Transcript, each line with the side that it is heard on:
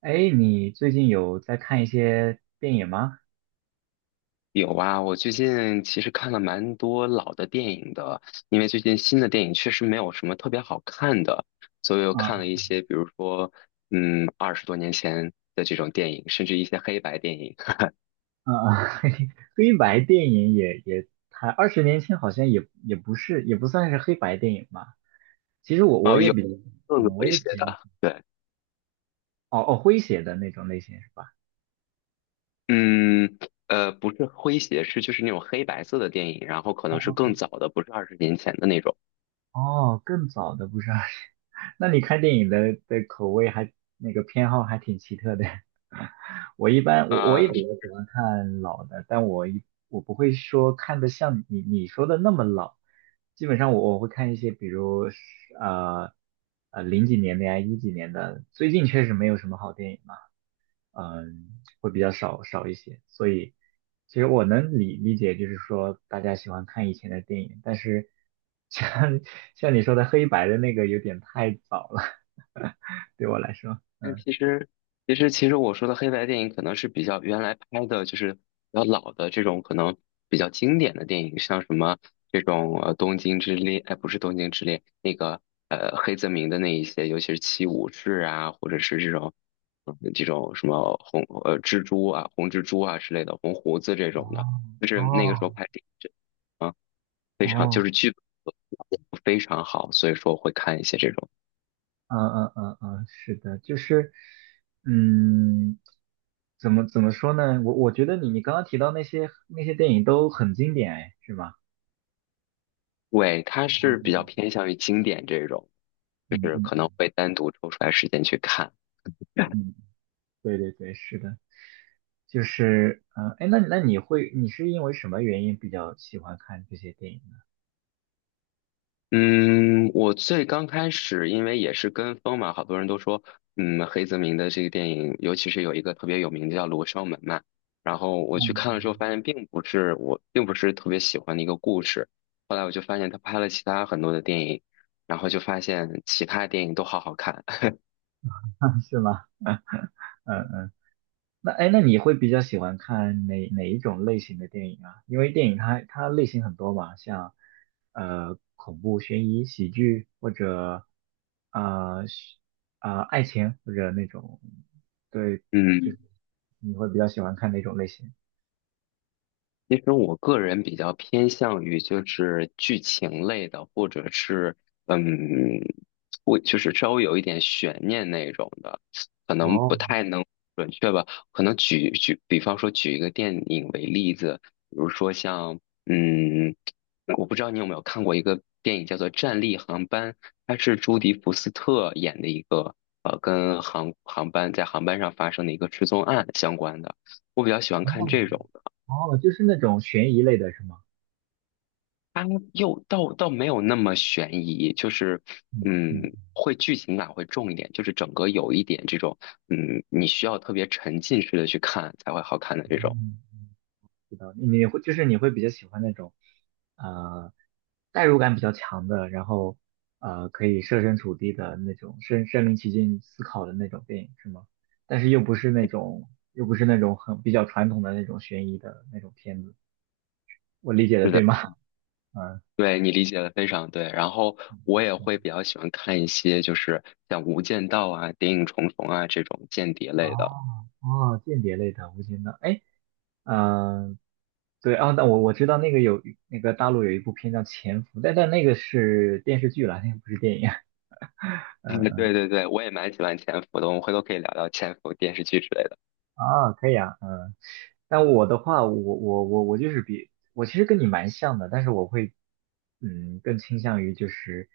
right: 哎，你最近有在看一些电影吗？
left: 有啊，我最近其实看了蛮多老的电影的，因为最近新的电影确实没有什么特别好看的，所以我看了
right: 啊
left: 一些，比如说，二十多年前的这种电影，甚至一些黑白电影，
right: 啊，啊黑白电影也，它二十年前好像也不是，也不算是黑白电影吧。其实我
left: 哦，
right: 也
left: 有
right: 比，
left: 更有
right: 嗯，我
left: 一
right: 也
left: 些
right: 比较，
left: 的，对，
right: 哦哦，诙谐的那种类型是吧？
left: 嗯，不是诙谐，是就是那种黑白色的电影，然后可
right: 哦
left: 能是更
right: 哦
left: 早的，不是二十年前的那种。
right: 哦，更早的不是。 那你看电影的口味还那个偏好还挺奇特的。我一般我也比较喜欢看老的，但我一我不会说看的像你说的那么老，基本上我会看一些，比如是呃零几年的呀，一几年的，最近确实没有什么好电影，了。嗯，会比较少一些。所以，其实我能理解，就是说大家喜欢看以前的电影，但是像 像你说的黑白的那个有点太早了，对我来说。
left: 但其实，其实，其实我说的黑白电影可能是比较原来拍的，就是比较老的这种，可能比较经典的电影，像什么这种《东京之恋》，哎，不是《东京之恋》，那个黑泽明的那一些，尤其是《七武士》啊，或者是这种这种什么蜘蛛啊、红蜘蛛啊之类的，红胡子这种的，就是那个时
right: 哦
left: 候拍的，这啊
right: 哦，
left: 非常好，所以说会看一些这种。
right: 嗯，是的，就是，嗯，怎么说呢？我觉得你刚刚提到那些电影都很经典，哎，是吗？
left: 对，它是比较
right: 嗯
left: 偏向于经典这种，就
right: 嗯
left: 是
right: 嗯
left: 可能
right: 嗯。
left: 会单独抽出来时间去看。
right: 对对对，是的，就是嗯哎，那你会你是因为什么原因比较喜欢看这些电影呢？
left: 嗯，我最刚开始，因为也是跟风嘛，好多人都说，嗯，黑泽明的这个电影，尤其是有一个特别有名的叫《罗生门》嘛，然后我去
right: 嗯。
left: 看了之后，发现并不是特别喜欢的一个故事。后来我就发现他拍了其他很多的电影，然后就发现其他电影都好好看。
right: 嗯，是吗？嗯嗯。那哎，那你会比较喜欢看哪一种类型的电影啊？因为电影它类型很多嘛，像恐怖、悬疑、喜剧或者呃是爱情或者那种，对，就
left: 嗯。
right: 是你会比较喜欢看哪种类型？
left: 其实我个人比较偏向于就是剧情类的，或者是嗯，会就是稍微有一点悬念那种的，可能不
right: 哦
left: 太能准确吧。可能比方说举一个电影为例子，比如说像嗯，我不知道你有没有看过一个电影叫做《战栗航班》，它是朱迪福斯特演的一个跟航班在航班上发生的一个失踪案相关的。我比较喜欢看
right: 哦
left: 这种。
right: 哦，就是那种悬疑类的是吗？
left: 它又倒没有那么悬疑，就是
right: 嗯嗯
left: 会剧情感会重一点，就是整个有一点这种你需要特别沉浸式的去看才会好看的这种。
right: 嗯，知道。你会就是你会比较喜欢那种呃代入感比较强的，然后可以设身处地的那种身临其境思考的那种电影是吗？但是又不是那种又不是那种很比较传统的那种悬疑的那种片子，我理解的
left: 是
right: 对
left: 的，
right: 吗？嗯。
left: 对你理解的非常对。然后我也会比较喜欢看一些就是像《无间道》啊、《谍影重重》啊这种间谍类的
right: 哦哦，间谍类的无间道，哎，嗯、对啊，那我知道那个有那个大陆有一部片叫《潜伏》，但那个是电视剧了，那个不是电影。
left: 嗯，对对对，我也蛮喜欢潜伏的，我们回头可以聊聊潜伏电视剧之类的。
right: 啊，可以啊，嗯。但我的话，我就是比我其实跟你蛮像的，但是我会，嗯，更倾向于就是，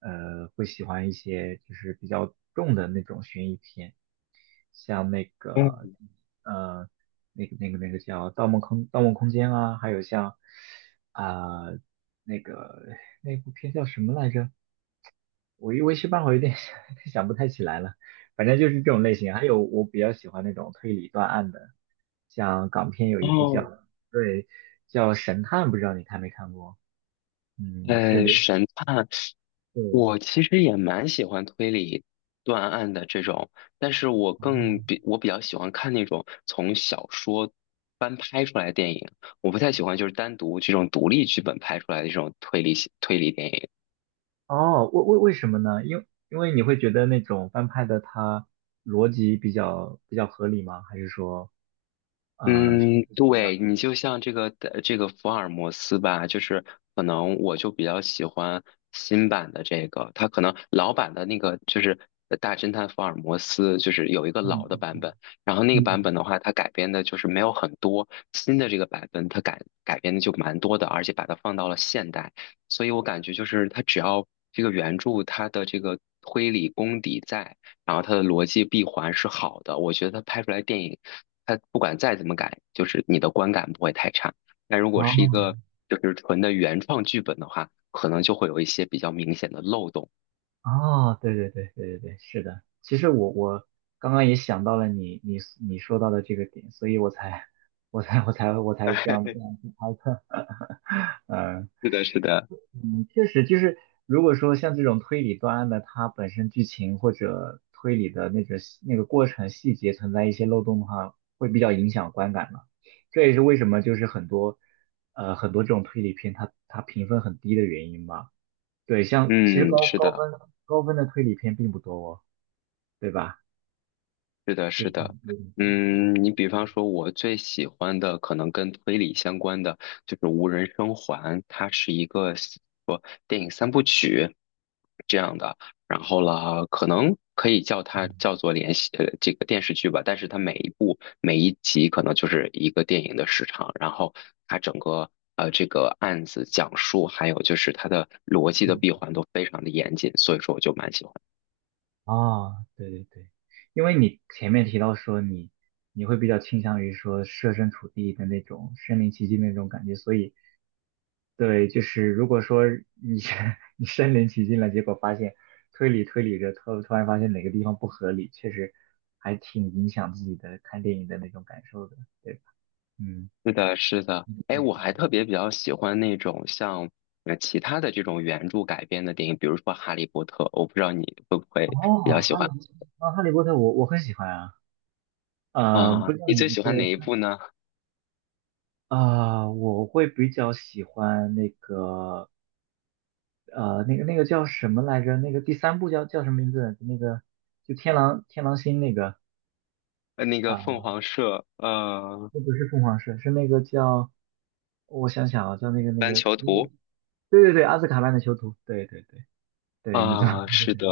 right: 会喜欢一些就是比较重的那种悬疑片，像那个，
left: 嗯，
right: 呃，那个那个那个叫《盗梦空间》啊，还有像啊、那个那部片叫什么来着？我一我一时半会儿有点想 想不太起来了，反正就是这种类型。还有我比较喜欢那种推理断案的。像港片有一部叫
left: 哦，
right: 对叫《神探》，不知道你看没看过？嗯，是刘
left: 神探
right: 对
left: 我其实也蛮喜欢推理断案的这种，但是
right: 哦。
left: 我比较喜欢看那种从小说翻拍出来的电影，我不太喜欢就是单独这种独立剧本拍出来的这种推理电影。
right: 为什么呢？因为因为你会觉得那种翻拍的它逻辑比较合理吗？还是说呃
left: 嗯，对，你就像这个这个福尔摩斯吧，就是可能我就比较喜欢新版的这个，它可能老版的那个就是大侦探福尔摩斯，就是有一个
right: 嗯
left: 老
right: 嗯
left: 的版
right: 嗯
left: 本，然后那
right: 嗯
left: 个版
right: 嗯
left: 本的话，它改编的就是没有很多，新的这个版本它改编的就蛮多的，而且把它放到了现代，所以我感觉就是它只要这个原著它的这个推理功底在。然后它的逻辑闭环是好的，我觉得它拍出来电影，它不管再怎么改，就是你的观感不会太差。但如果是一
right: 哦
left: 个就是纯的原创剧本的话，可能就会有一些比较明显的漏洞。
right: 哦，对对对对对对，是的。其实我我刚刚也想到了你你你说到的这个点，所以我才我才我才我 才这
left: 哎，
right: 样这样去猜测，嗯、
left: 是的，是的，
right: 嗯，确实，就是如果说像这种推理断案的，它本身剧情或者推理的那个过程细节存在一些漏洞的话，会比较影响观感嘛。这也是为什么就是很多很多这种推理片它评分很低的原因吧。对，像其实
left: 嗯，
right: 高
left: 是
right: 高
left: 的，
right: 分高分的推理片并不多哦，对吧？
left: 是的，
right: 就
left: 是的，
right: 嗯对对对对
left: 嗯，你比方说，我最喜欢的可能跟推理相关的就是《无人生还》，它是一个说电影三部曲这样的，然后啦，可能可以叫它叫做连续这个电视剧吧，但是它每一部每一集可能就是一个电影的时长，然后它整个这个案子讲述，还有就是它的逻辑的
right: 嗯
left: 闭环都非常的严谨，所以说我就蛮喜欢。
right: 哦，对对对。因为你前面提到说你你会比较倾向于说设身处地的那种身临其境的那种感觉，所以对，就是如果说你 你身临其境了，结果发现推理着，突然发现哪个地方不合理，确实还挺影响自己的看电影的那种感受的，对吧？嗯。
left: 是的，是的，哎，我还特别比较喜欢那种像其他的这种原著改编的电影，比如说《哈利波特》，我不知道你会不
right: 哦，
left: 会比较喜
right: 哈利
left: 欢
right: 啊，哦哈利波特我很喜欢啊，不
left: 啊？
right: 像
left: 你最喜
right: 对。
left: 欢哪一部呢？
right: 啊、我会比较喜欢那个，那个那个叫什么来着？那个第三部叫叫什么名字？那个就天狼星那个
left: 那个
right: 啊，
left: 凤凰社，
right: 那不是凤凰社，是那个叫我想想啊，叫那个那
left: 班
right: 个
left: 囚
right: 那个，
left: 徒
right: 对对对，阿兹卡班的囚徒，对对对对，你知道
left: 啊，
right: 那个
left: 是
right: 什么
left: 的，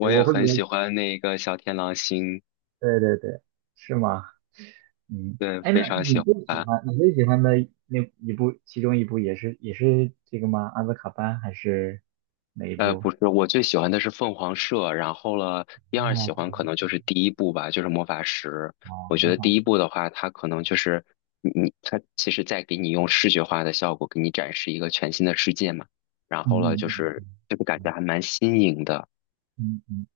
right: 对。
left: 也
right: 我会比
left: 很喜
right: 较，
left: 欢那个小天狼星，
right: 对对对，是吗？嗯，
left: 对，
right: 哎，
left: 非
right: 那
left: 常
right: 你
left: 喜欢。
right: 最喜欢你最喜欢的那一部，其中一部也是也是这个吗？阿兹卡班还是哪一部？
left: 不是，我最喜欢的是凤凰社，然后了，第二喜
right: 哦，
left: 欢可能就是第一部吧，就是魔法石。
right: 哦，
left: 我觉
right: 模
left: 得
right: 仿，
left: 第一部的话，它可能就是你它其实在给你用视觉化的效果给你展示一个全新的世界嘛。然
right: 嗯
left: 后了，
right: 嗯
left: 就
right: 嗯
left: 是
right: 嗯
left: 这个感觉还蛮新颖的。
right: 嗯。嗯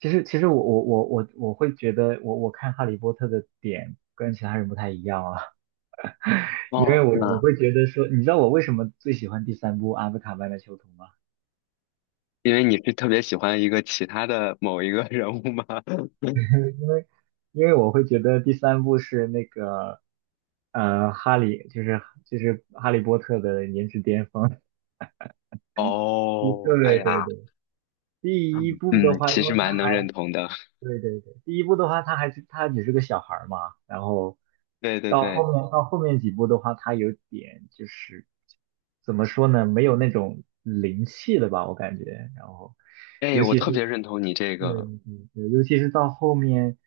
right: 其实，其实我会觉得我，我看《哈利波特》的点跟其他人不太一样啊。因为
left: 哦，
right: 我
left: 那
right: 会觉得说，你知道我为什么最喜欢第三部《阿兹卡班的囚徒》吗？
left: 因为你是特别喜欢一个其他的某一个人物吗？
right: 因为因为我会觉得第三部是那个哈利，就是哈利波特的颜值巅峰。对
left: 哦，哎
right: 对
left: 呀，
right: 对，第一部的
left: 嗯
right: 话，因
left: 其实
right: 为它
left: 蛮能认
right: 还
left: 同的。的。
right: 对对对，第一部的话，他还是他只是个小孩儿嘛，然后
left: 对对
right: 到
left: 对，
right: 后面到后面几部的话，他有点就是怎么说呢，没有那种灵气了吧，我感觉。然后
left: 对，哎，
right: 尤
left: 我
right: 其
left: 特
right: 是
left: 别认同你这
right: 对
left: 个，
right: 对对，尤其是到后面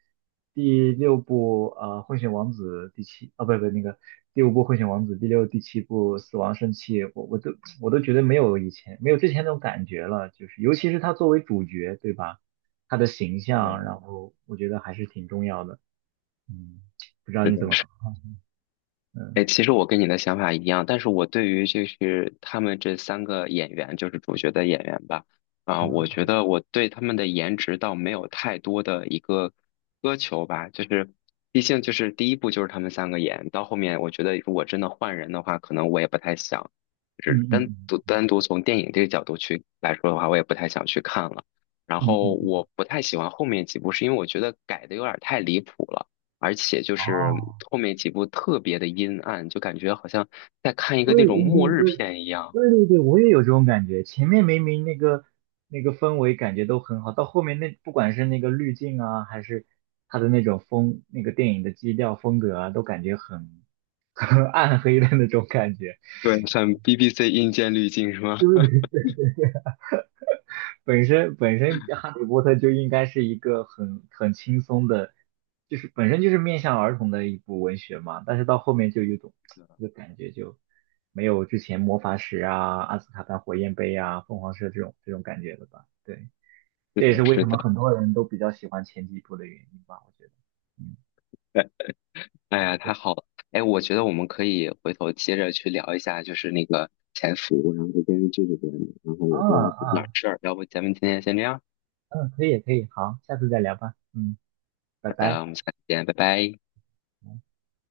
right: 第六部《混血王子》第七啊，不不那个第五部《混血王子》第六、第七部《死亡圣器》，我都我都觉得没有以前没有之前那种感觉了，就是尤其是他作为主角，对吧？他的形象，然
left: 对
right: 后我觉得还是挺重要的。嗯，不知道
left: 是
right: 你
left: 的
right: 怎么看？
left: 哎，
right: 嗯
left: 其实我跟你的想法一样，但是我对于就是他们这三个演员，就是主角的演员吧，啊、我觉
right: 嗯
left: 得我对他们的颜值倒没有太多的一个苛求吧，就是毕竟就是第一部就是他们三个演，到后面我觉得如果真的换人的话，可能我也不太想，就是
right: 嗯嗯
left: 单独从电影这个角度去来说的话，我也不太想去看了。然
right: 嗯嗯
left: 后
right: 嗯嗯，
left: 我不太喜欢后面几部，是因为我觉得改的有点太离谱了。而且就是
right: 哦。
left: 后面几部特别的阴暗，就感觉好像在
right: 对对
left: 看一个那种末日
right: 对
left: 片一样。
right: 对对对，我也有这种感觉。前面明明那个那个氛围感觉都很好，到后面那不管是那个滤镜啊，还是它的那种风，那个电影的基调风格啊，都感觉很 很暗黑的那种感觉。
left: 对，像 BBC 阴间滤镜是吗？
right: 对不对？本身《哈利波特》就应该是一个很轻松的，就是本身就是面向儿童的一部文学嘛。但是到后面就有一种就 感觉就没有之前魔法石啊、阿斯卡班火焰杯啊、凤凰社这种感觉了吧？对。
left: 是
right: 这也是
left: 的，
right: 为
left: 是
right: 什么
left: 的。
right: 很多人都比较喜欢前几部的原因吧，我觉得。嗯。
left: 哎呀，太好了！哎，我觉得我们可以回头接着去聊一下，就是那个潜伏，然后这边，然后
right: 啊
left: 我这边有点
right: 啊，
left: 事儿，要不咱们今天先这样？
right: 嗯，可以可以，好，下次再聊吧。嗯，拜
left: 好的，
right: 拜。
left: 我们下次见，拜拜。
right: 嗯。